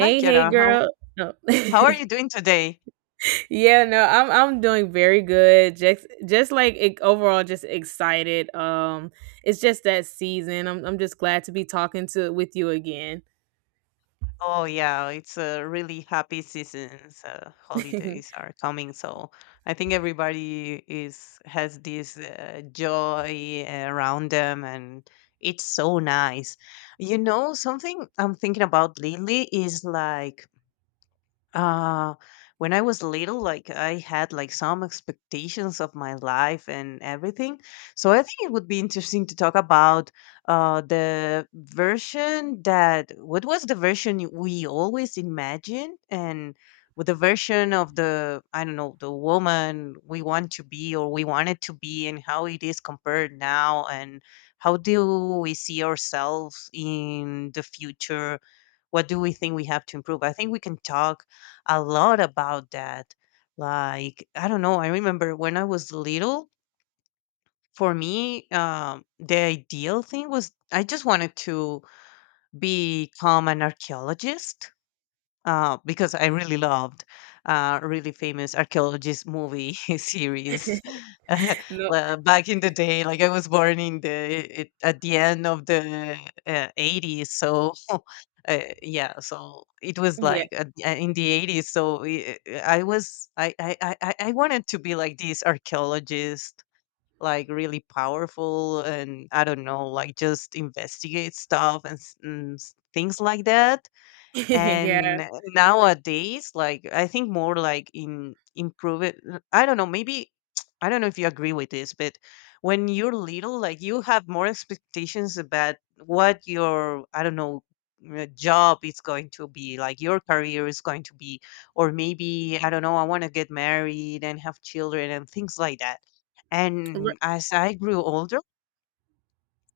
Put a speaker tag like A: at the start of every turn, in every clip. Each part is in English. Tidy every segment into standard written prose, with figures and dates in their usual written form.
A: Hi,
B: hey,
A: Kiara.
B: girl.
A: How
B: No.
A: how are you doing today?
B: yeah, no, I'm doing very good. Just like it, overall, just excited. It's just that season. I'm just glad to be talking to with you again.
A: Oh yeah, it's a really happy season. Holidays are coming, so I think everybody is has this joy around them, and it's so nice. You know, something I'm thinking about lately is like Uh, when I was little, like I had like some expectations of my life and everything. So I think it would be interesting to talk about the version that what was the version we always imagined and with the version of the I don't know the woman we want to be or we wanted to be and how it is compared now and how do we see ourselves in the future, what do we think we have to improve? I think we can talk a lot about that. Like, I don't know, I remember when I was little, for me, the ideal thing was I just wanted to become an archaeologist because I really loved really famous archaeologist movie series.
B: no,
A: Well, back in the day, like I was born in at the end of the 80s, so yeah, so it was
B: yeah,
A: like in the 80s. So I was I wanted to be like this archaeologist. Like really powerful, and I don't know, like just investigate stuff and, things like that,
B: yeah,
A: and nowadays like I think more like in improve it. I don't know, maybe I don't know if you agree with this, but when you're little, like you have more expectations about what your I don't know job is going to be, like your career is going to be. Or maybe, I don't know, I want to get married and have children and things like that.
B: R-
A: And as I grew older,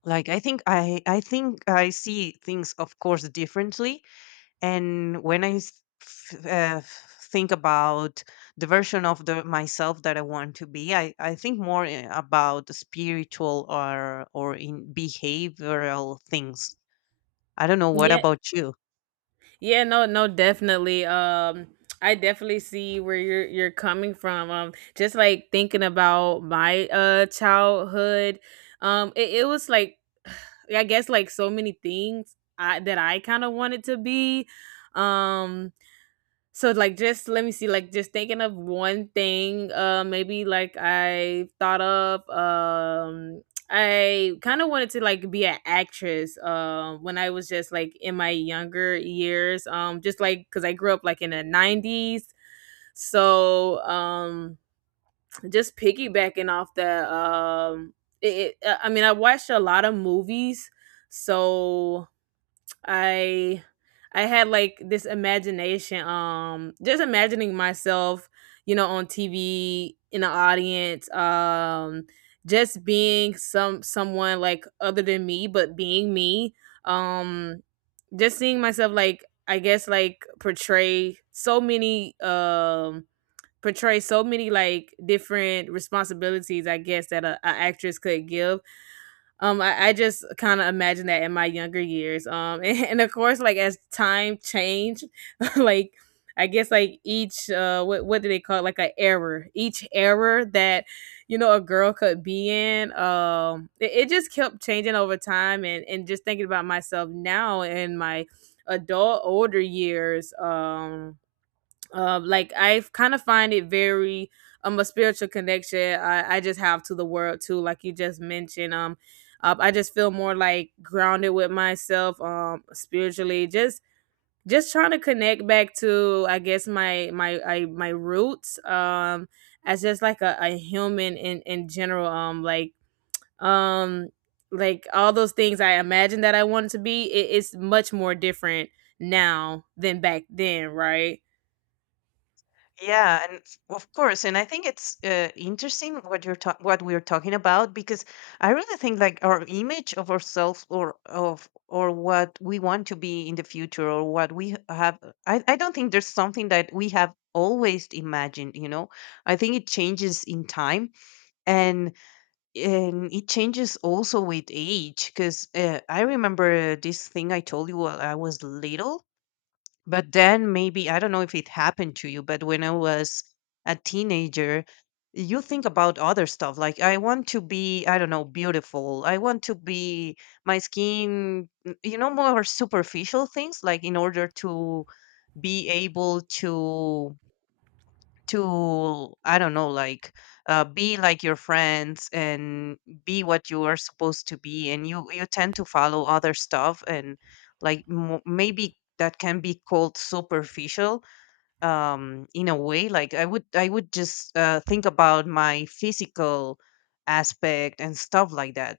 A: like I think I see things, of course, differently. And when I think about the version of the myself that I want to be, I think more about the spiritual or in behavioral things. I don't know. What
B: yeah,
A: about you?
B: yeah. No, no, definitely. I definitely see where you're coming from. Just like thinking about my childhood. It was like I guess like so many things that I kind of wanted to be. Um, so like just let me see, like just thinking of one thing. Maybe like I thought of. I kind of wanted to like be an actress. When I was just like in my younger years. Just like because I grew up like in the 90s. So just piggybacking off the I mean, I watched a lot of movies. So I I had like this imagination, just imagining myself, you know, on TV in the audience, just being someone like other than me, but being me. Um, just seeing myself like I guess like portray so many like different responsibilities I guess that a actress could give I just kind of imagine that in my younger years. And of course, like as time change, like I guess like each what do they call it? Like an error. Each error that you know a girl could be in. It just kept changing over time, and just thinking about myself now in my adult older years. Like I kind of find it very a spiritual connection I just have to the world too, like you just mentioned. I just feel more like grounded with myself, spiritually. Just trying to connect back to I guess my roots. As just like a human in general. Um like all those things I imagined that I wanted to be, it's much more different now than back then, right?
A: Yeah, and of course, and I think it's interesting what you're what we're talking about because I really think like our image of ourselves or of or what we want to be in the future or what we have. I don't think there's something that we have always imagined. You know, I think it changes in time, and and it changes also with age. Because I remember this thing I told you while I was little, but then maybe, I don't know if it happened to you, but when I was a teenager, you think about other stuff. Like, I want to be, I don't know, beautiful. I want to be my skin, you know, more superficial things, like in order to be able to I don't know like be like your friends and be what you are supposed to be, and you tend to follow other stuff. And like mo maybe that can be called superficial in a way. Like I would just think about my physical aspect and stuff like that.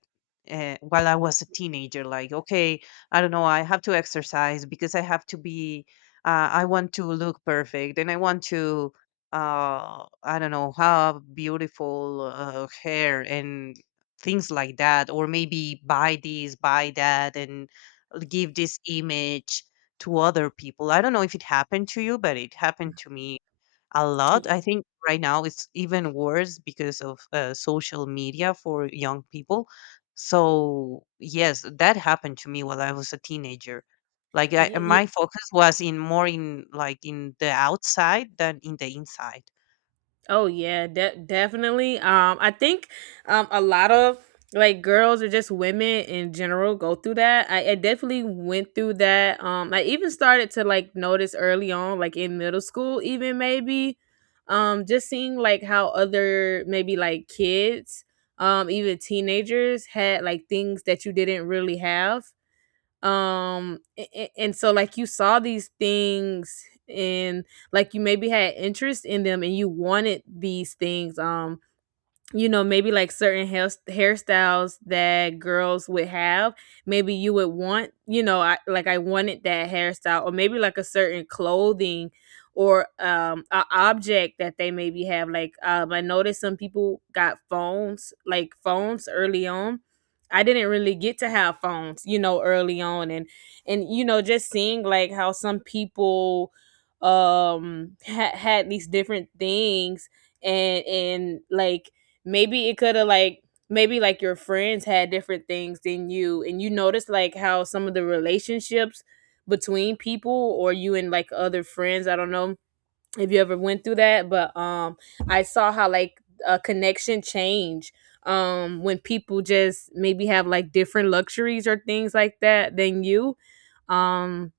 A: Uh, while I was a teenager, like okay, I don't know, I have to exercise because I have to be I want to look perfect, and I want to I don't know have beautiful hair and things like that, or maybe buy this, buy that, and give this image to other people. I don't know if it happened to you, but it happened to me a lot.
B: Y-
A: I think right now it's even worse because of social media for young people. So, yes, that happened to me while I was a teenager. Like I,
B: yeah,
A: my focus was in more in like in the outside than in the inside.
B: Oh yeah, definitely. I think a lot of like girls or just women in general go through that. I definitely went through that. I even started to like notice early on, like in middle school, even maybe, just seeing like how other maybe like kids, even teenagers had like things that you didn't really have and so like you saw these things and like you maybe had interest in them and you wanted these things you know, maybe like certain hairstyles that girls would have. Maybe you would want, you know, I wanted that hairstyle, or maybe like a certain clothing or a object that they maybe have. Like I noticed some people got phones, like phones early on. I didn't really get to have phones, you know, early on and you know, just seeing like how some people had these different things and like maybe it could have like maybe like your friends had different things than you and you notice like how some of the relationships between people or you and like other friends I don't know if you ever went through that but I saw how like a connection change when people just maybe have like different luxuries or things like that than you um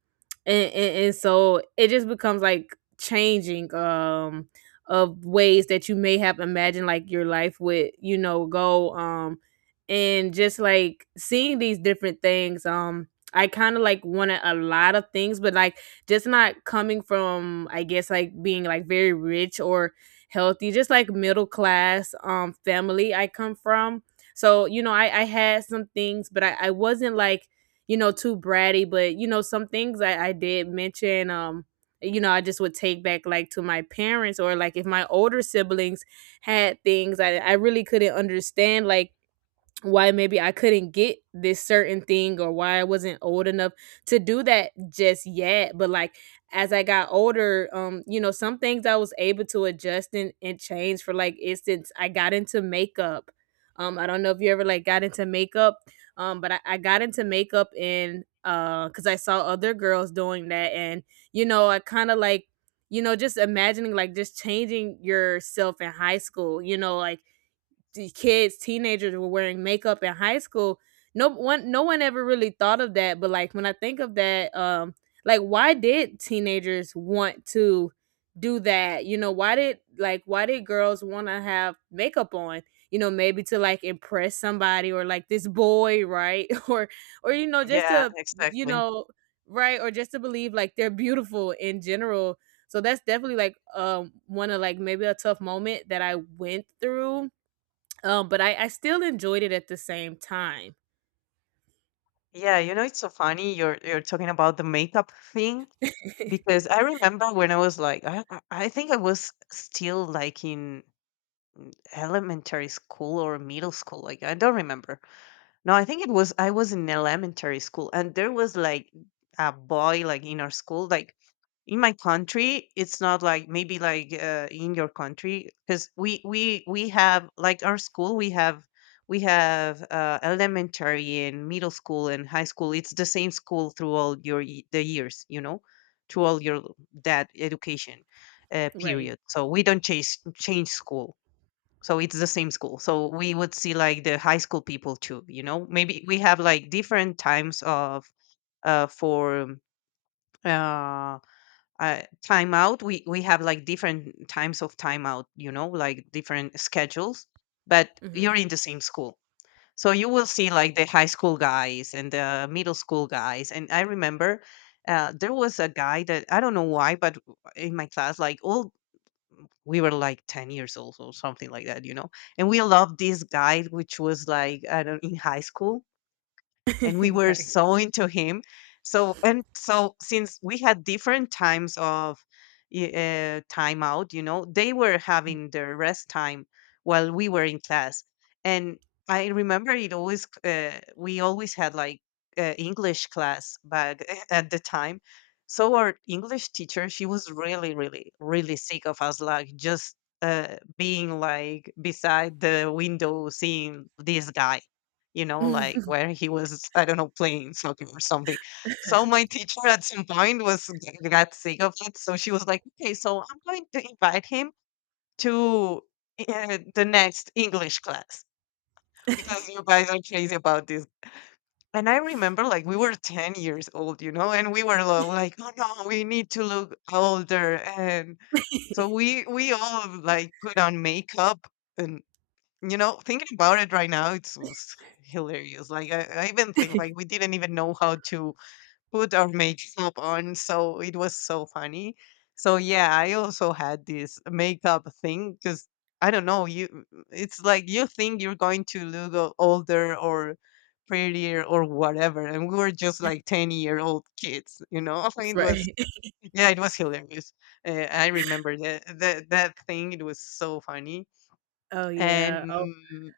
B: and so it just becomes like changing of ways that you may have imagined like your life would you know go and just like seeing these different things I kind of like wanted a lot of things but like just not coming from I guess like being like very rich or healthy just like middle class family I come from so you know i had some things but i wasn't like you know, too bratty, but you know, some things I did mention, you know, I just would take back like to my parents or like if my older siblings had things I really couldn't understand, like why maybe I couldn't get this certain thing or why I wasn't old enough to do that just yet. But like as I got older, you know, some things I was able to adjust and change for like instance, I got into makeup. I don't know if you ever like got into makeup. But I got into makeup and because I saw other girls doing that and you know, I kinda like you know, just imagining like just changing yourself in high school, you know, like the kids, teenagers were wearing makeup in high school. No one ever really thought of that, but like when I think of that, like why did teenagers want to do that? You know, why did like why did girls want to have makeup on? You know, maybe to like impress somebody or like this boy, right? Or you know, just
A: Yeah,
B: to you
A: exactly.
B: know, right or just to believe like they're beautiful in general so that's definitely like one of like maybe a tough moment that I went through but I still enjoyed it at the same time.
A: Yeah, you know, it's so funny you're talking about the makeup thing because I remember when I was like I think I was still like in elementary school or middle school, like I don't remember. No, I think it was I was in elementary school, and there was like a boy like in our school. Like in my country, it's not like maybe like in your country, because we have like our school, we have elementary and middle school and high school, it's the same school through all your the years, you know, through all your that education
B: Right.
A: period. So we don't change school, so it's the same school. So we would see like the high school people too, you know? Maybe we have like different times of for uh, timeout. We have like different times of timeout, you know, like different schedules, but you're
B: Mhm.
A: in the same school. So you will see like the high school guys and the middle school guys. And I remember there was a guy that I don't know why, but in my class, like all we were like 10 years old or something like that, you know, and we loved this guy, which was like I don't in high school, and we were
B: Right.
A: so into him. So and so since we had different times of time out, you know, they were having their rest time while we were in class, and I remember it always. C- we always had like English class back at the time. So our English teacher, she was really, really, really sick of us, like just being like beside the window, seeing this guy, you know, like where he was, I don't know, playing soccer or something. So my teacher at some point was got sick of it. So she was like, okay, so I'm going to invite him to the next English class because you guys are crazy about this. And I remember like we were 10 years old, you know, and we were like, oh no, we need to look older. And so we all like put on makeup, and you know, thinking about it right now, it's hilarious. I even think like we didn't even know how to put our makeup on, so it was so funny. So yeah, I also had this makeup thing because I don't know you. It's like you think you're going to look older or prettier or whatever, and we were just like 10 year old kids. You know, it was
B: Right.
A: yeah, it was hilarious. I remember that that thing. It was so funny,
B: Oh, yeah.
A: and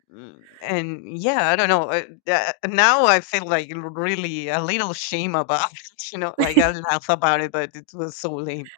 A: and yeah, I don't know, now I feel, like, r really a little shame about it, you know, like, I laugh about it, but it was so lame.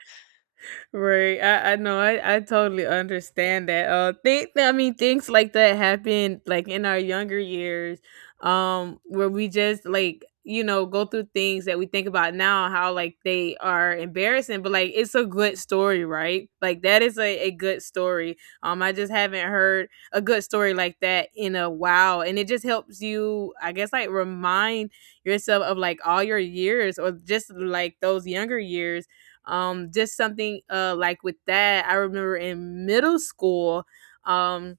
B: Right. I know. I totally understand that. Think I mean things like that happen like in our younger years, where we just like, you know, go through things that we think about now, how like they are embarrassing, but like it's a good story, right? Like that is a good story. I just haven't heard a good story like that in a while. And it just helps you, I guess, like remind yourself of like all your years or just like those younger years just something like with that, I remember in middle school, um,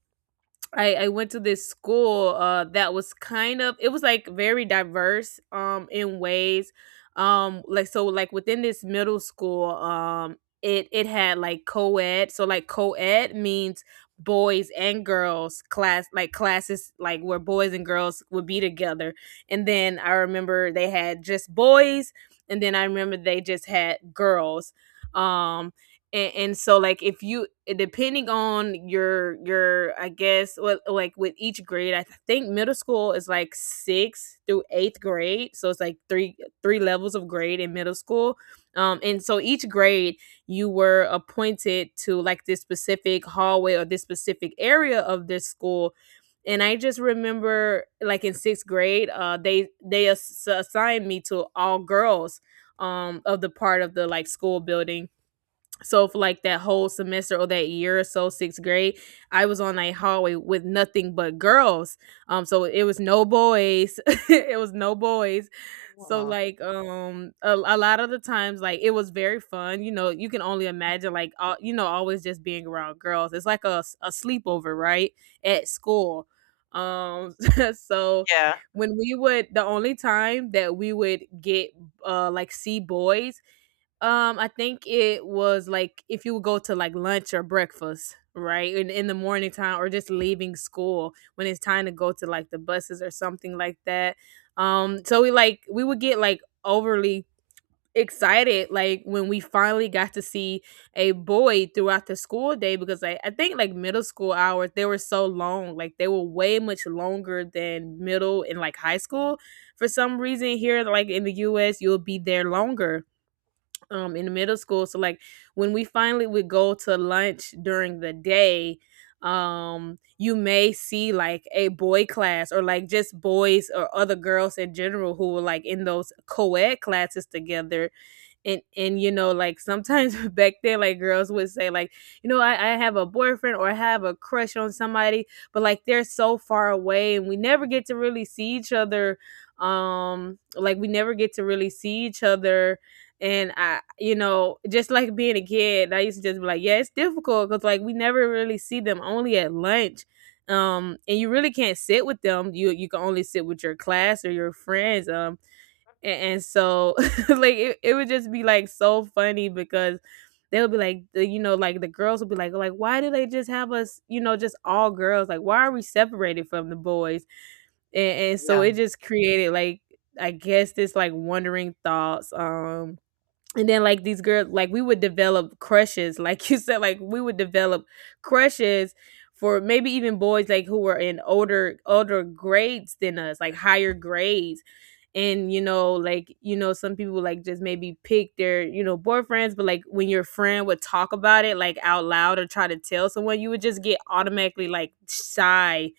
B: I went to this school that was kind of it was like very diverse in ways like so like within this middle school it had like co-ed so like co-ed means boys and girls class like classes like where boys and girls would be together and then I remember they had just boys and then I remember they just had girls um and so like if you depending on your I guess well, like with each grade I think middle school is like sixth through eighth grade so it's like three levels of grade in middle school and so each grade you were appointed to like this specific hallway or this specific area of this school and I just remember like in sixth grade they assigned me to all girls of the part of the like school building so for like that whole semester or that year or so, sixth grade, I was on a hallway with nothing but girls. So it was no boys. It was no boys. So
A: Wow.
B: like a lot of the times like it was very fun. You know, you can only imagine like all, you know always just being around girls. It's like a sleepover, right? At school. Um so
A: Yeah,
B: when we would the only time that we would get like see boys I think it was like if you would go to like lunch or breakfast, right? In the morning time or just leaving school when it's time to go to like the buses or something like that. So we like we would get like overly excited like when we finally got to see a boy throughout the school day because like I think like middle school hours they were so long. Like they were way much longer than middle and like high school. For some reason here, like in the US, you'll be there longer, in middle school. So like when we finally would go to lunch during the day, you may see like a boy class or like just boys or other girls in general who were like in those co-ed classes together. And you know, like sometimes back then, like girls would say, like, you know, I have a boyfriend or I have a crush on somebody, but like they're so far away and we never get to really see each other. Like we never get to really see each other. And I, you know, just like being a kid, I used to just be like, yeah, it's difficult because like we never really see them, only at lunch. And you really can't sit with them. You can only sit with your class or your friends. A- and so like it would just be like so funny because they'll be like you know, like the girls will be like, why do they just have us, you know, just all girls, like why are we separated from the boys? And so it
A: yeah,
B: just created like, I guess, this like wondering thoughts. And then like these girls, like we would develop crushes, like you said, like we would develop crushes for maybe even boys like who were in older grades than us, like higher grades. And you know, like, you know, some people like just maybe pick their, you know, boyfriends, but like when your friend would talk about it like out loud or try to tell someone, you would just get automatically like shy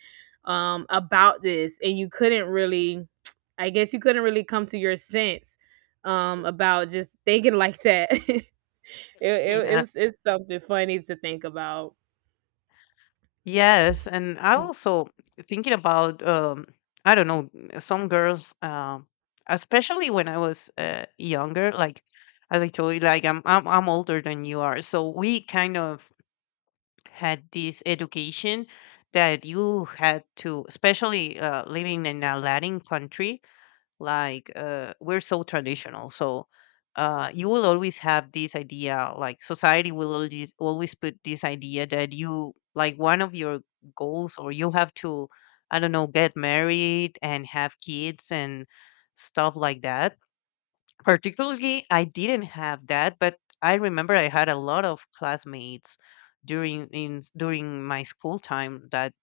B: about this. And you couldn't really I guess you couldn't really come to your sense about just thinking like that. it, it,
A: yeah.
B: it's it's something funny to think about.
A: Yes, and I
B: Mm.
A: also thinking about I don't know some girls, especially when I was younger. Like as I told you, like I'm older than you are, so we kind of had this education that you had to, especially living in a Latin country, like we're so traditional. So you will always have this idea, like society will always always put this idea that you like one of your goals, or you have to I don't know get married and have kids and stuff like that. Particularly I didn't have that, but I remember I had a lot of classmates during my school time that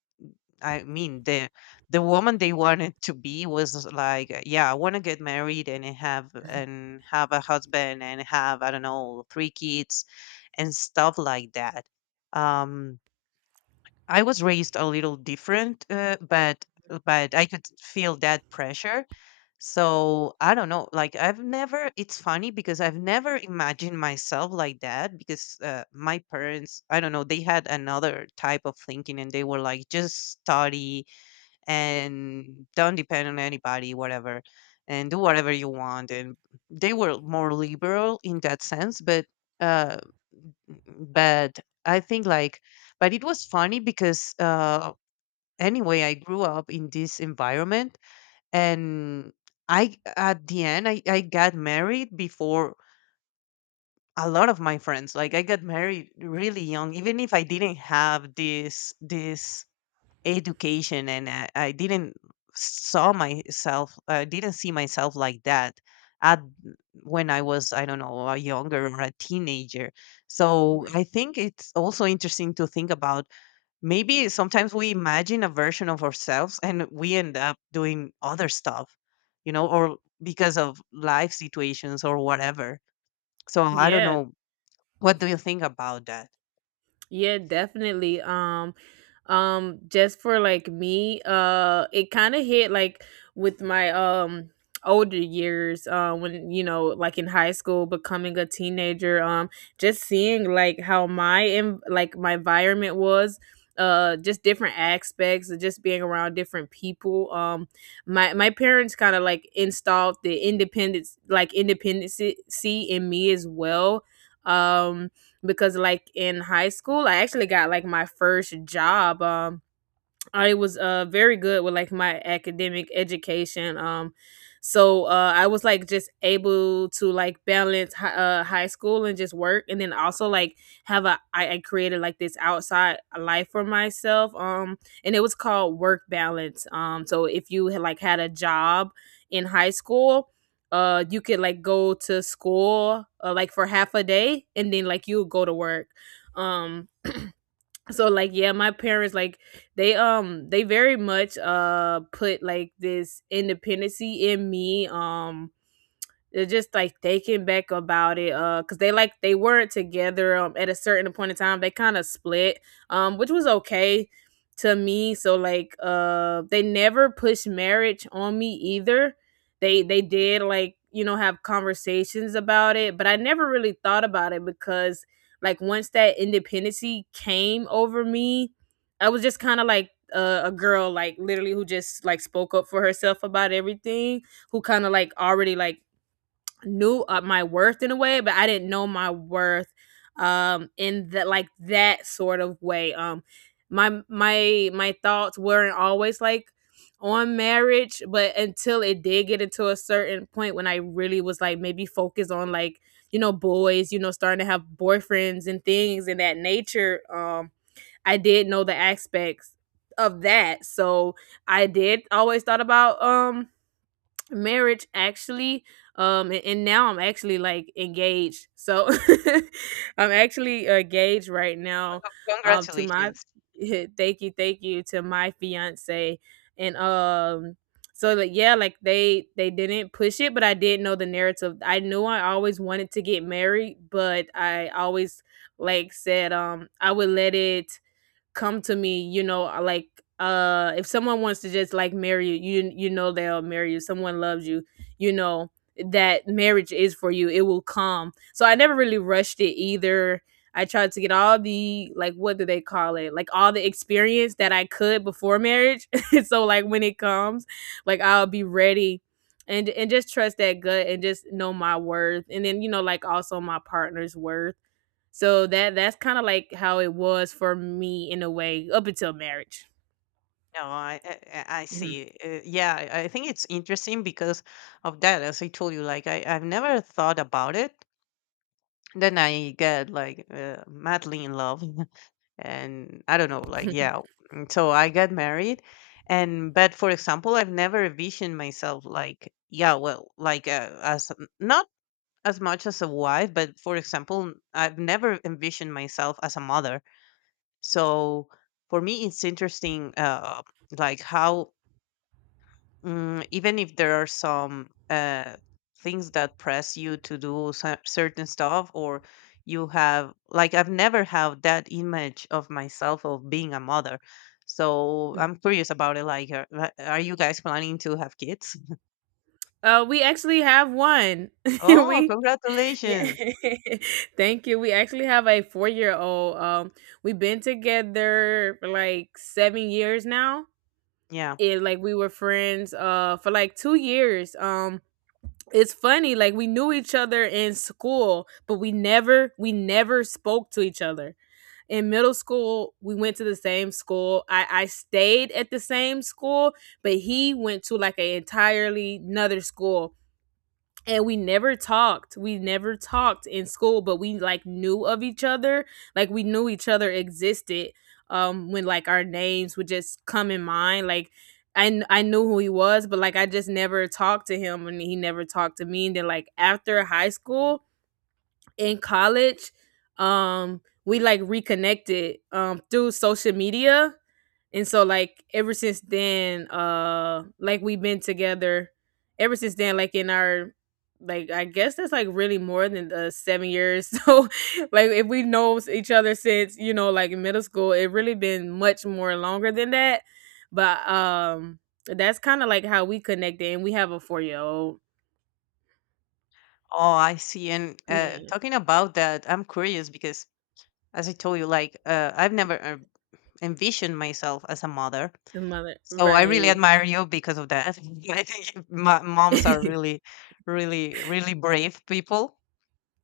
A: I mean, the woman they wanted to be was like, yeah, I want to get married and have a husband and have I don't know 3 kids and stuff like that. Um, I was raised a little different, but I could feel that pressure. So I don't know. Like I've never. It's funny because I've never imagined myself like that because my parents. I don't know. They had another type of thinking, and they were like, just study and don't depend on anybody, whatever, and do whatever you want. And they were more liberal in that sense, uh, but I think like, but it was funny because anyway, I grew up in this environment, and I at the end I got married before a lot of my friends. Like I got married really young even if I didn't have this education, and I didn't saw myself I didn't see myself like that at when I was, I don't know, a younger or a teenager. So
B: Right.
A: I think it's also interesting to think about maybe sometimes we imagine a version of ourselves and we end up doing other stuff, you know, or because of life situations or whatever. So I don't
B: Yeah.
A: know, what do you think about that?
B: Yeah, definitely. Just for like me, it kind of hit like with my older years, when, you know, like in high school, becoming a teenager. Just seeing like how my, in like my environment was, just different aspects of just being around different people. My parents kind of like installed the independence, like independency in me as well. Um because like in high school, I actually got like my first job. I was very good with like my academic education. So I was like just able to like balance high school and just work, and then also like have a I created like this outside life for myself. And it was called work balance. So if you had like had a job in high school, you could like go to school, like for half a day, and then like you would go to work. Um so like, yeah, my parents like, they very much put like this independency in me. They're just like taken back about it, because they, like, they weren't together, at a certain point in time they kind of split, which was okay to me. So like, they never pushed marriage on me either. They did, like, you know, have conversations about it, but I never really thought about it because like once that independency came over me, I was just kind of like, a girl like literally who just like spoke up for herself about everything, who kind of like already like knew, my worth in a way, but I didn't know my worth in that, like that sort of way. My thoughts weren't always like on marriage, but until it did get into a certain point when I really was like maybe focused on like, you know, boys, you know, starting to have boyfriends and things in that nature, I did know the aspects of that. So I did always thought about marriage actually. And now I'm actually like engaged, so I'm actually, engaged right now
A: Well,
B: to my
A: congratulations.
B: thank you, thank you to my fiance. And So like, yeah, like they didn't push it, but I did know the narrative. I knew I always wanted to get married, but I always like said, I would let it come to me, you know, like, if someone wants to just like marry you, you know they'll marry you. Someone loves you, you know that marriage is for you. It will come. So I never really rushed it either. I tried to get all the, like, what do they call it? Like all the experience that I could before marriage. So like, when it comes, like I'll be ready, and just trust that gut and just know my worth, and then, you know, like, also my partner's worth. So that's kinda like how it was for me in a way up until marriage.
A: No, I
B: Mhm.
A: see. Yeah, I think it's interesting because of that. As I told you, like I've never thought about it. Then I get like madly in love, and I don't know, like yeah. So I get married, and but for example, I've never envisioned myself like yeah, well, not as much as a wife, but for example, I've never envisioned myself as a mother. So for me, it's interesting, like how. Even if there are some things that press you to do certain stuff, or you have like, I've never have that image of myself of being a mother. So I'm curious about it, like are you guys planning to have kids?
B: We actually have one.
A: Oh,
B: We yeah.
A: congratulations.
B: Thank you. We actually have a four-year-old. We've been together for like 7 years now.
A: Yeah.
B: Yeah, like, we were friends, for like 2 years. It's funny, like we knew each other in school, but we never spoke to each other. In middle school, we went to the same school. I stayed at the same school, but he went to like an entirely another school. And we never talked in school, but we like knew of each other, like we knew each other existed. When like our names would just come in mind, like I knew who he was, but like I just never talked to him and he never talked to me. And then like after high school, in college, we like reconnected through social media. And so like, ever since then, like we've been together ever since then, like in our, like, I guess that's like really more than the 7 years. So like if we know each other since, you know, like middle school, it really been much more longer than that. But that's kinda like how we connected, and we have a 4 year old.
A: Oh, I see. And
B: Yeah.
A: talking about that, I'm curious because, as I told you, like I've never envisioned myself as a mother.
B: The mother,
A: So I really
B: right.
A: admire you because of that. I think moms are really, really, really brave people.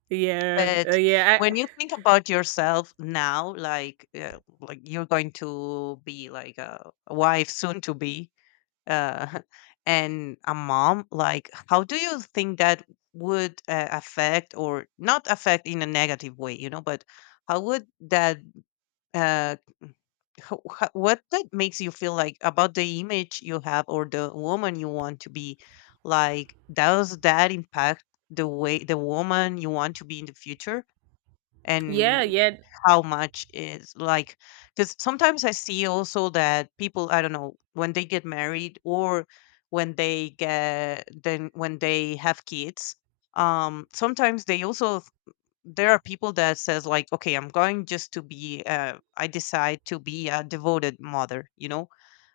B: Yeah.
A: But
B: Yeah.
A: when you think about yourself now, like you're going to be like a wife soon to be, uh, and a mom, like how do you think that would affect or not affect in a negative way, you know? But how would that uh, what that makes you feel like about the image you have or the woman you want to be? Like does that impact the way the woman you want to be in the future?
B: Yeah,
A: And
B: yeah.
A: how much is like, because sometimes I see also that people, I don't know, when they get married, or when they get then when they have kids, um, sometimes they also, there are people that says like, okay, I'm going just to be I decide to be a devoted mother, you know,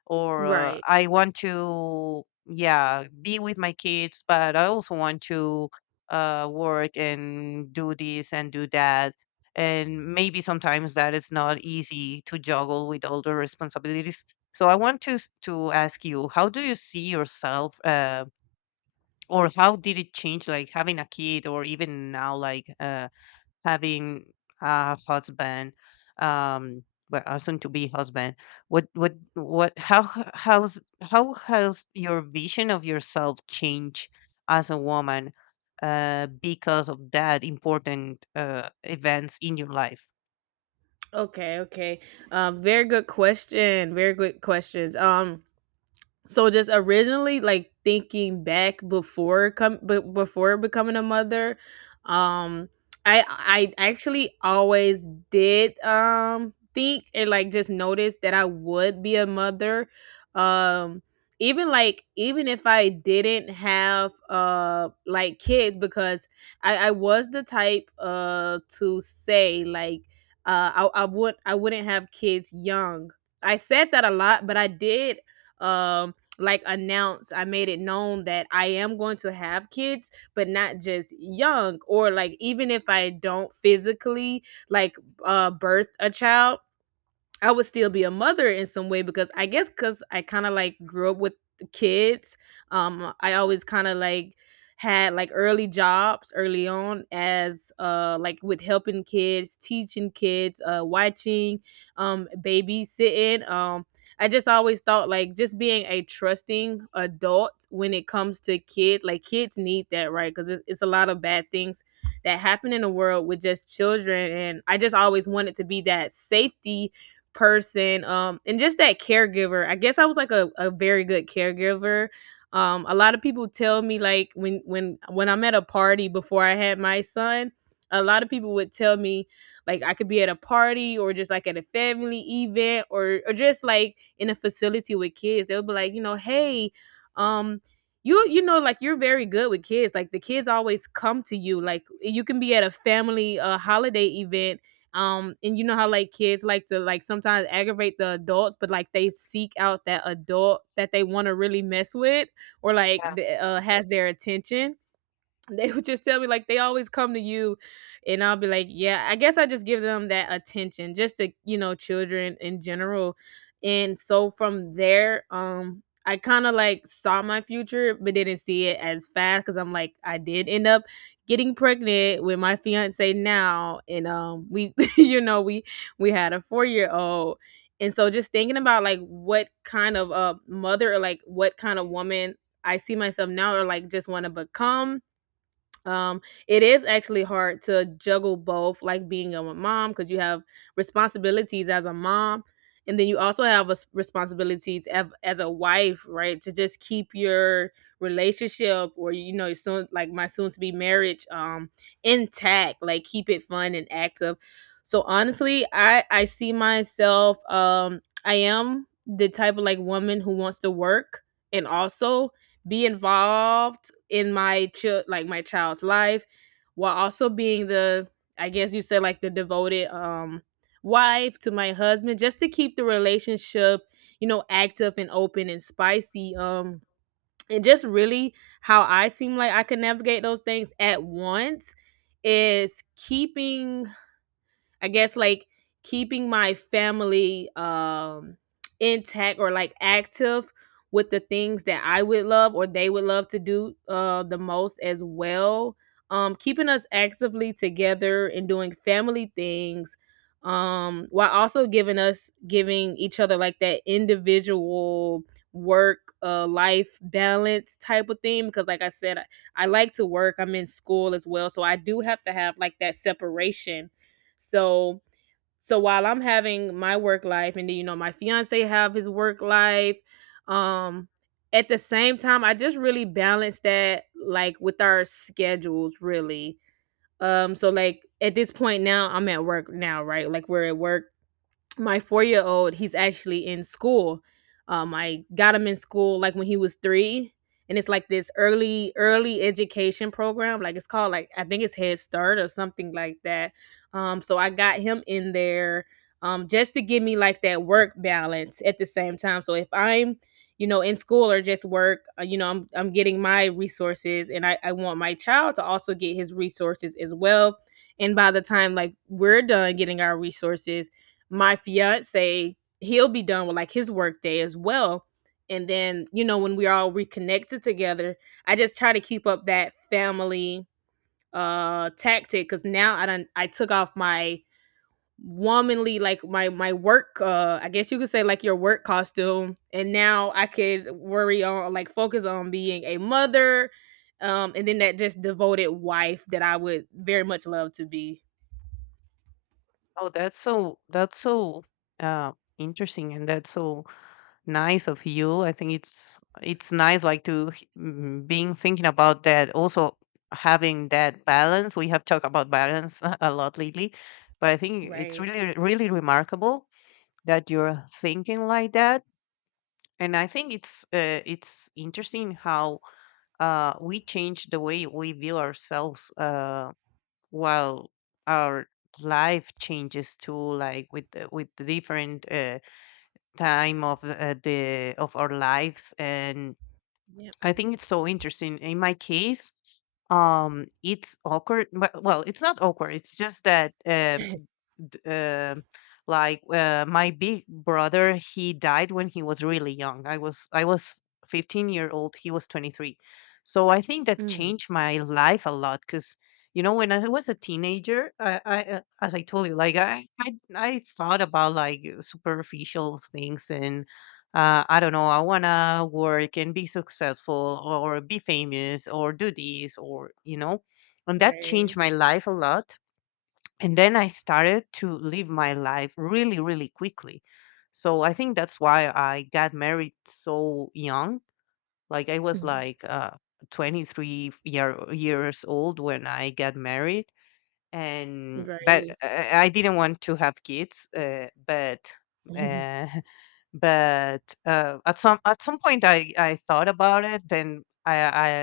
A: or
B: Right.
A: I want to, yeah, be with my kids, but I also want to work and do this and do that. And maybe sometimes that is not easy to juggle with all the responsibilities. So I want to to ask you, how do you see yourself, or how did it change, like having a kid, or even now, like having a husband, um, well, a soon-to-be husband, what what? How h- how's how has your vision of yourself changed as a woman because of that important events in your life?
B: Okay, okay. Very good question. Very good questions. So just originally, like thinking back before before becoming a mother, um, I actually always did think and like just notice that I would be a mother, um, even like even if I didn't have like kids. Because I was the type to say like, uh, I would, I wouldn't have kids young. I said that a lot, but I did um like announce, I made it known that I am going to have kids, but not just young. Or like, even if I don't physically like birth a child, I would still be a mother in some way. Because I guess because I kind of like grew up with kids. I always kind of like had like early jobs early on as like with helping kids, teaching kids, watching, babysitting. I just always thought, like, just being a trusting adult when it comes to kids, like kids need that, right? Because it's a lot of bad things that happen in the world with just children, and I just always wanted to be that safety person, and just that caregiver. I guess I was like a very good caregiver. A lot of people tell me, like, when I'm at a party, before I had my son, a lot of people would tell me, like, I could be at a party or just like at a family event, or just like in a facility with kids, they'll be like, you know, hey, um you, you know, like, you're very good with kids, like the kids always come to you. Like you can be at a family holiday event, and you know how like kids like to like sometimes aggravate the adults, but like they seek out that adult that they want to really mess with, or like
A: Yeah.
B: has their attention. They would just tell me like they always come to you, and I'll be like yeah, I guess I just give them that attention just to children in general. And so from there, I kind of like saw my future but didn't see it as fast because I'm like, I did end up getting pregnant with my fiance now, and we we had a 4 year old. And so just thinking about like what kind of a mother or like what kind of woman I see myself now or like just want to become. um it is actually hard to juggle both, like being a mom because you have responsibilities as a mom, and then you also have responsibilities as a wife, right, to just keep your relationship or your soon, like my soon to be marriage, intact, like keep it fun and active. So honestly, I see myself, I am the type of like woman who wants to work and also be involved in my child, like my child's life, while also being the, I guess you said, like the devoted, wife to my husband, just to keep the relationship active and open and spicy, and just really how I seem like I could navigate those things at once is keeping, I guess like keeping my family, intact or like active with the things that I would love or they would love to do the most as well. Keeping us actively together and doing family things, while also giving us, giving each other like that individual work, life balance type of thing, because like I said, I like to work. I'm in school as well. So I do have to have like that separation. So while I'm having my work life and then my fiance have his work life, um at the same time I just really balance that like with our schedules really. So like at this point now I'm at work now, right? Like we're at work, my 4 year old, he's actually in school. I got him in school like when he was three, and it's like this early education program. Like it's called like, I think it's Head Start or something like that. So I got him in there, just to give me like that work balance at the same time. So if I'm in school or just work, I'm getting my resources, and I want my child to also get his resources as well. And by the time like we're done getting our resources, my fiance, he'll be done with like his work day as well. And then, when we're all reconnected together, I just try to keep up that family tactic, because now I don't, I took off my womanly, like my work, I guess you could say like your work costume, and now I could worry on, like focus on being a mother, and then that just devoted wife that I would very much love to be.
A: Oh, that's so, that's so uh, interesting, and that's so nice of you. I think it's nice like to being thinking about that. Also having that balance. We have talked about balance a lot lately, but I think it's
B: Right.
A: really, really remarkable that you're thinking like that. And I think it's interesting how we change the way we view ourselves while our life changes too, like with the different time of the of our lives. And
B: Yep.
A: I think it's so interesting. In my case, um, it's awkward, but well, it's not awkward, it's just that, um, d- uh, my big brother, he died when he was really young. I was 15-year old, he was 23. So I think that
B: Mm,
A: changed my life a lot because, you know, when I was a teenager, I as I told you, like I thought about like superficial things, and I don't know, I want to work and be successful or be famous or do this, or you know. And that
B: right.
A: changed my life a lot. And then I started to live my life really, really quickly. So I think that's why I got married so young. Like I was like 23-year, years old when I got married. And but
B: Right.
A: I, I didn't want to have kids, but uh, but at some point I thought about it. Then I,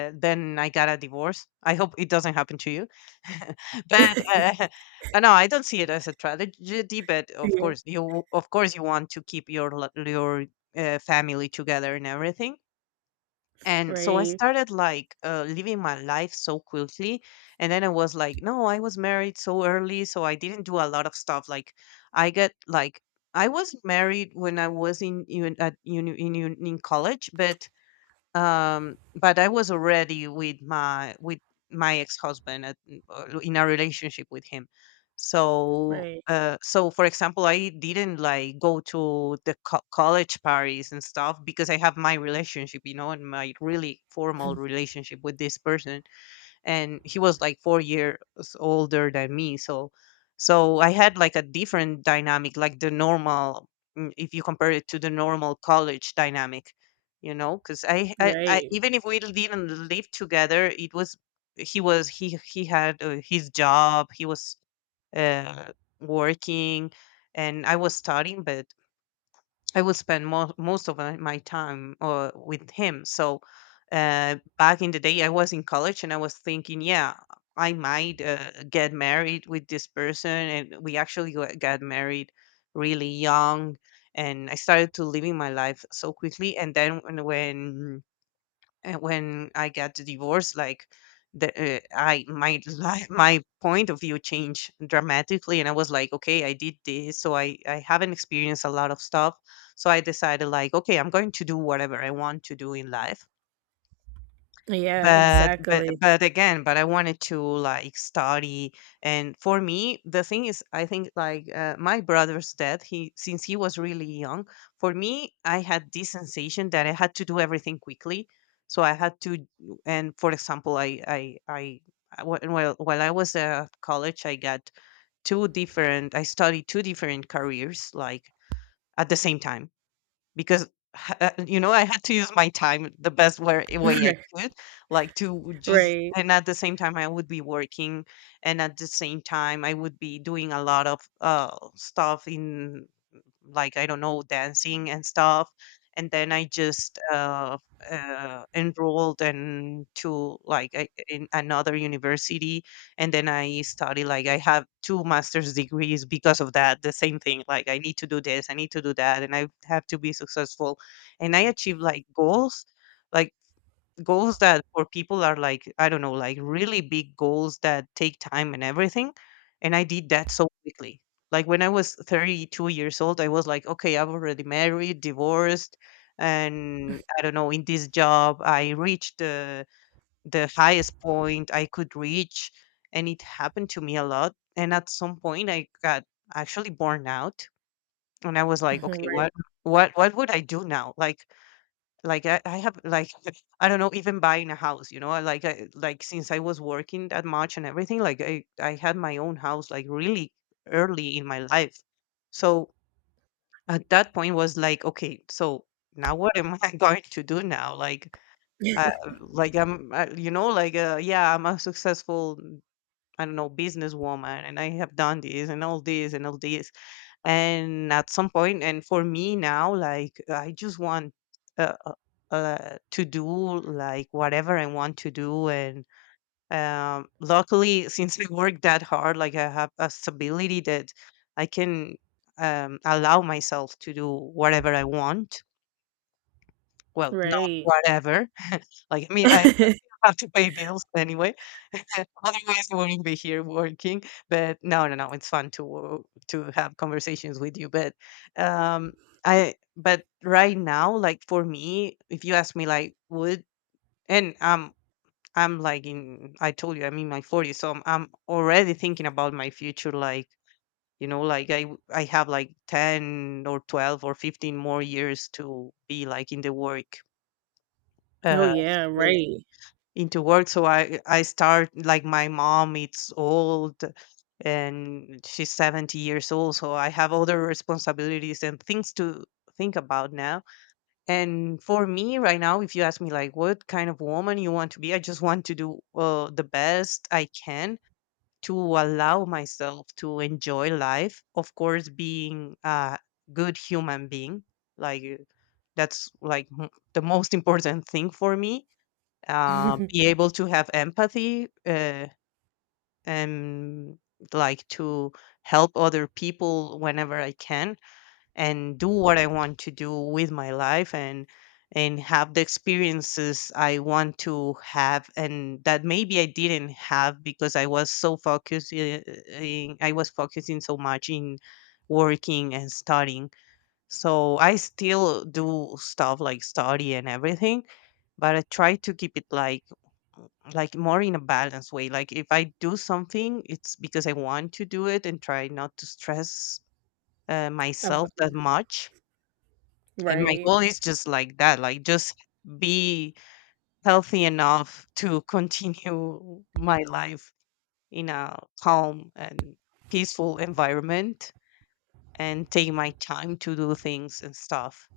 A: I then I got a divorce. I hope it doesn't happen to you. But no, I don't see it as a tragedy, but of
B: Yeah.
A: course you, of course you want to keep your your family together and everything. And so I
B: Right.
A: started like living my life so quickly. And then I was like, no, I was married so early, so I didn't do a lot of stuff. Like I get like, I was married when I was in, uni- at uni- in, uni- in college, but I was already with my ex-husband in a relationship with him. So,
B: Right.
A: so for example, I didn't like go to the college parties and stuff because I have my relationship, you know, and my really formal relationship with this person, and he was like 4 years older than me. So so I had like a different dynamic, like the normal, if you compare it to the normal college dynamic, you know, because I,
B: Right.
A: even if we didn't live together, it was, he had his job. He was uh working and I was studying. But I would spend most of my time with him. So back in the day, I was in college and I was thinking, yeah, I might get married with this person. And we actually got married really young. And I started to living my life so quickly. And then when I got divorced, like the I my life, my point of view changed dramatically, and I was like, okay, I did this, so I haven't experienced a lot of stuff. So I decided like, okay, I'm going to do whatever I want to do in life,
B: Yeah,
A: but
B: exactly.
A: but again, but I wanted to like study. And for me, the thing is, I think like, my brother's death, he since he was really young. For me, I had this sensation that I had to do everything quickly. So I had to, and for example, while I was at college, I got two different. I studied two different careers like at the same time, because you know, I had to use my time the best way, I could, like to just.
B: Right.
A: And at the same time, I would be working, and at the same time, I would be doing a lot of stuff in, like I don't know, dancing and stuff. And then I just enrolled in to like in another university, and then I study like I have two master's degrees because of that. The same thing, like I need to do this, I need to do that, and I have to be successful. And I achieve like goals that for people are like, I don't know, like really big goals that take time and everything. And I did that so quickly. Like when I was 32 years old, I was like, okay, I've already married, divorced, and I don't know, in this job, I reached the highest point I could reach. And it happened to me a lot, and at some point, I got actually born out. And I was
B: Right.
A: like,
B: Mhm.
A: okay,
B: Right.
A: what would I do now? Like I have like, I don't know, even buying a house, you know, I like like since I was working that much and everything, like I had my own house like really early in my life. So at that point was like, okay, so now what am I going to do now? Uh, like I'm you know, like yeah, I'm a successful, I don't know, businesswoman, and I have done this and all this and all this. And at some point, and for me now, like I just want uh, uh, to do like whatever I want to do. And um, luckily, since I work that hard, like I have a stability that I can um, allow myself to do whatever I want, well, not
B: Right.
A: whatever. Like I mean, I have to pay bills anyway. Otherwise, I wouldn't be here working. But no, no, no, it's fun to to have conversations with you. But um, I but right now, like for me, if you ask me, like would and. I'm like in, I told you, I'm in my 40s, so I'm already thinking about my future. Like, you know, like I have like 10 or 12 or 15 more years to be like in the work
B: Oh
A: uh,
B: yeah, right.
A: into work. So I start like my mom, it's old, and she's 70 years old. So I have other responsibilities and things to think about now. And for me right now, if you ask me like what kind of woman you want to be, I just want to do the best I can to allow myself to enjoy life. Of course, being a good human being, like that's like the most important thing for me. Be able to have empathy, and like to help other people whenever I can, and do what I want to do with my life, and have the experiences I want to have, and that maybe I didn't have because I was so focused. In, I was focusing so much in working and studying. So I still do stuff like study and everything, but I try to keep it like more in a balanced way. Like if I do something, it's because I want to do it, and try not to stress
B: Ab-
A: myself that much. And my
B: right.
A: goal is just like that, like just be healthy enough to continue my life in a calm and peaceful environment, and take my time to do things and stuff.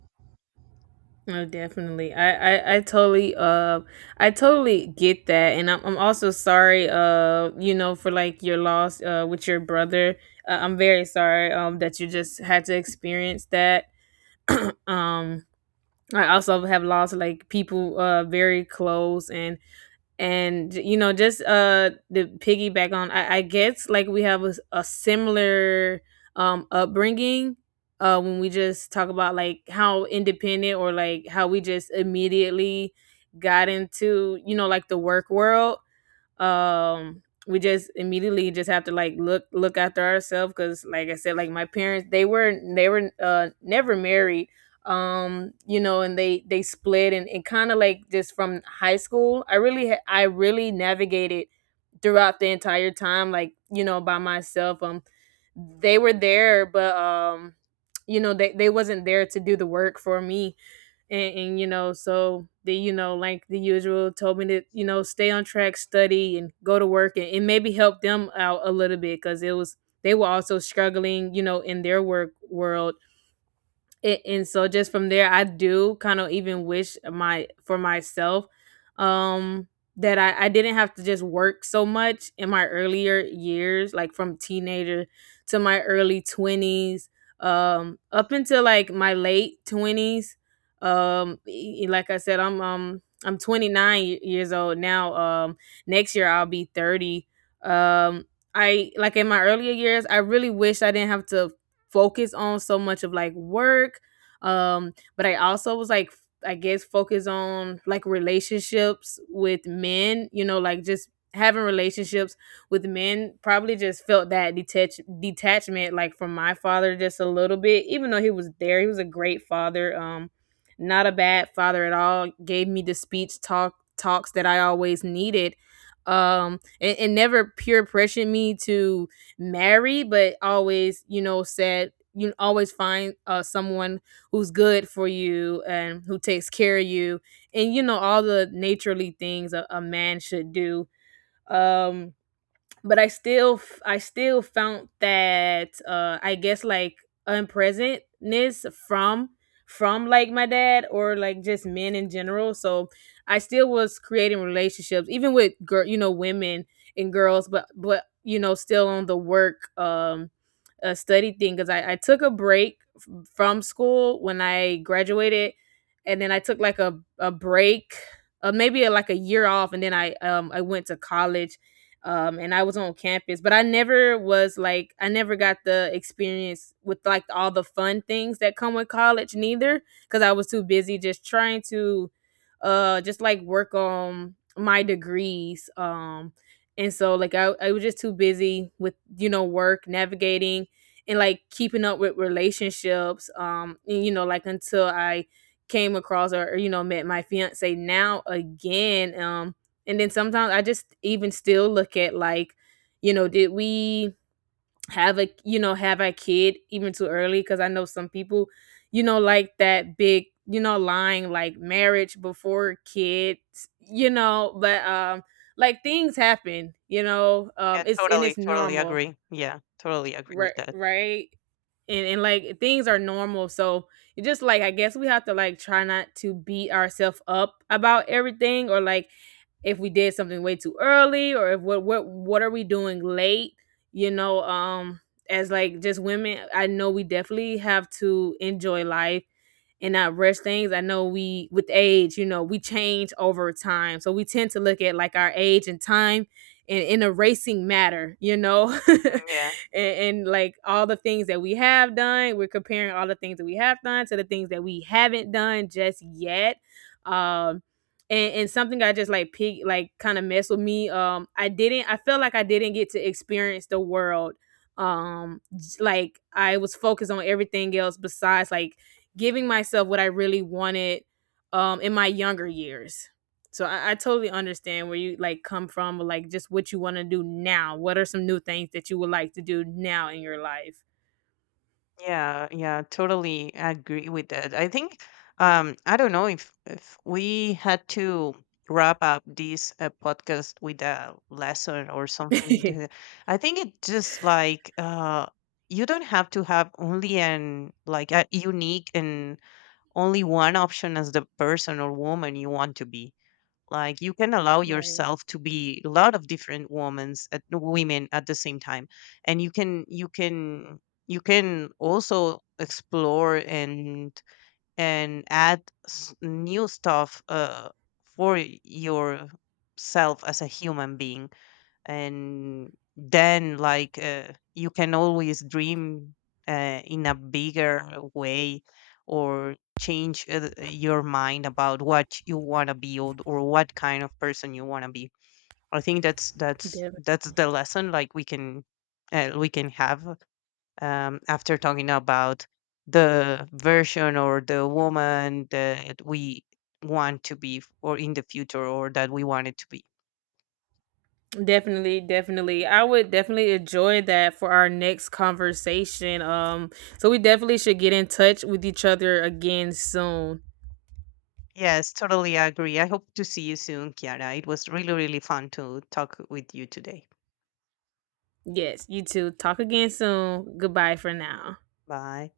B: Oh, definitely. I totally I totally get that, and I'm also sorry, for like your loss with your brother. I'm very sorry, that you just had to experience that. Um I also have lost like people, very close, and just the piggyback on, I guess like we have a, a similar upbringing, when we just talk about like how independent or like how we just immediately got into like the work world. um we just immediately just have to like look after ourselves, because like I said, like my parents, they were never married. And They split, and kind of like just from high school I really I really navigated throughout the entire time like, by myself. They were there, but they wasn't there to do the work for me, and so the, like the usual, told me to stay on track, study and go to work, and maybe help them out a little bit, because it was, they were also struggling, in their work world. And so just from there, I do kind of even wish my, for myself, um that I didn't have to just work so much in my earlier years, like from teenager to my early 20s, up until like my late 20s. Like I said, I'm 29 years old now. Next year I'll be 30. um I, like in my earlier years, I really wish I didn't have to focus on so much of like work. But I also was like, I guess focus on like relationships with men, like just having relationships with men, probably just felt that detachment like from my father just a little bit, even though he was there, he was a great father. Not a bad father at all, gave me the speech talks that I always needed. And never peer pressured me to marry, but always, said you always find, someone who's good for you and who takes care of you, and all the naturally things a man should do. Um, but I still, I still found that, I guess like unpresentness from like my dad or like just men in general. So I still was creating relationships, even with girl, women and girls, but still on the work, a study thing. Because I took a break from school when I graduated, and then I took like a break, maybe like a year off, and then I, I went to college, and I was on campus, but I never was like, I never got the experience with like all the fun things that come with college neither, because I was too busy just trying to, just like work on my degrees, and so like I was just too busy with, work navigating, and like keeping up with relationships, and, like until I came across or met my fiance now again. And then sometimes I just even still look at like, did we have a, have a kid even too early, because I know some people, like that big, lying like marriage before kids, but like things happen,
A: Yeah,
B: it's, and
A: totally,
B: it's
A: totally
B: normal.
A: agree. Yeah, totally agree
B: right
A: with that.
B: right And like things are normal, so it just like, I guess we have to like try not to beat ourselves up about everything, or like if we did something way too early, or if what, what are we doing late, you know um as like just women. I know we definitely have to enjoy life and not rush things. I know we, with age, we change over time. So we tend to look at like our age and time, and in a racing matter,
A: Yeah,
B: and like all the things that we have done, we're comparing all the things that we have done to the things that we haven't done just yet. Um, and something I just like pick, like kind of messed with me. I didn't. I feel like I didn't get to experience the world. Like I was focused on everything else besides like giving myself what I really wanted, in my younger years. So I totally understand where you like come from, like just what you want to do now. What are some new things that you would like to do now in your life?
A: yeah, yeah, totally agree with that. I think um, I don't know if we had to wrap up this podcast with a lesson or something. I think it just like you don't have to have only an like a unique and only one option as the person or woman you want to be. Like you can allow
B: Right.
A: yourself to be a lot of different women's at women at the same time. And you can also explore and add new stuff for yourself as a human being. And then like you can always dream in a bigger way, or change your mind about what you want to build or what kind of person you want to be. I think that's the
B: Definitely.
A: lesson, like we can have after talking about the version or the woman that we want to be or in the future, or that we wanted to be.
B: Definitely, definitely. I would definitely enjoy that for our next conversation. So we definitely should get in touch with each other again soon.
A: Yes, totally agree. I hope to see you soon, Kiara. It was really, really fun to talk with you today.
B: Yes, you too. Talk again soon. Goodbye for now.
A: Bye.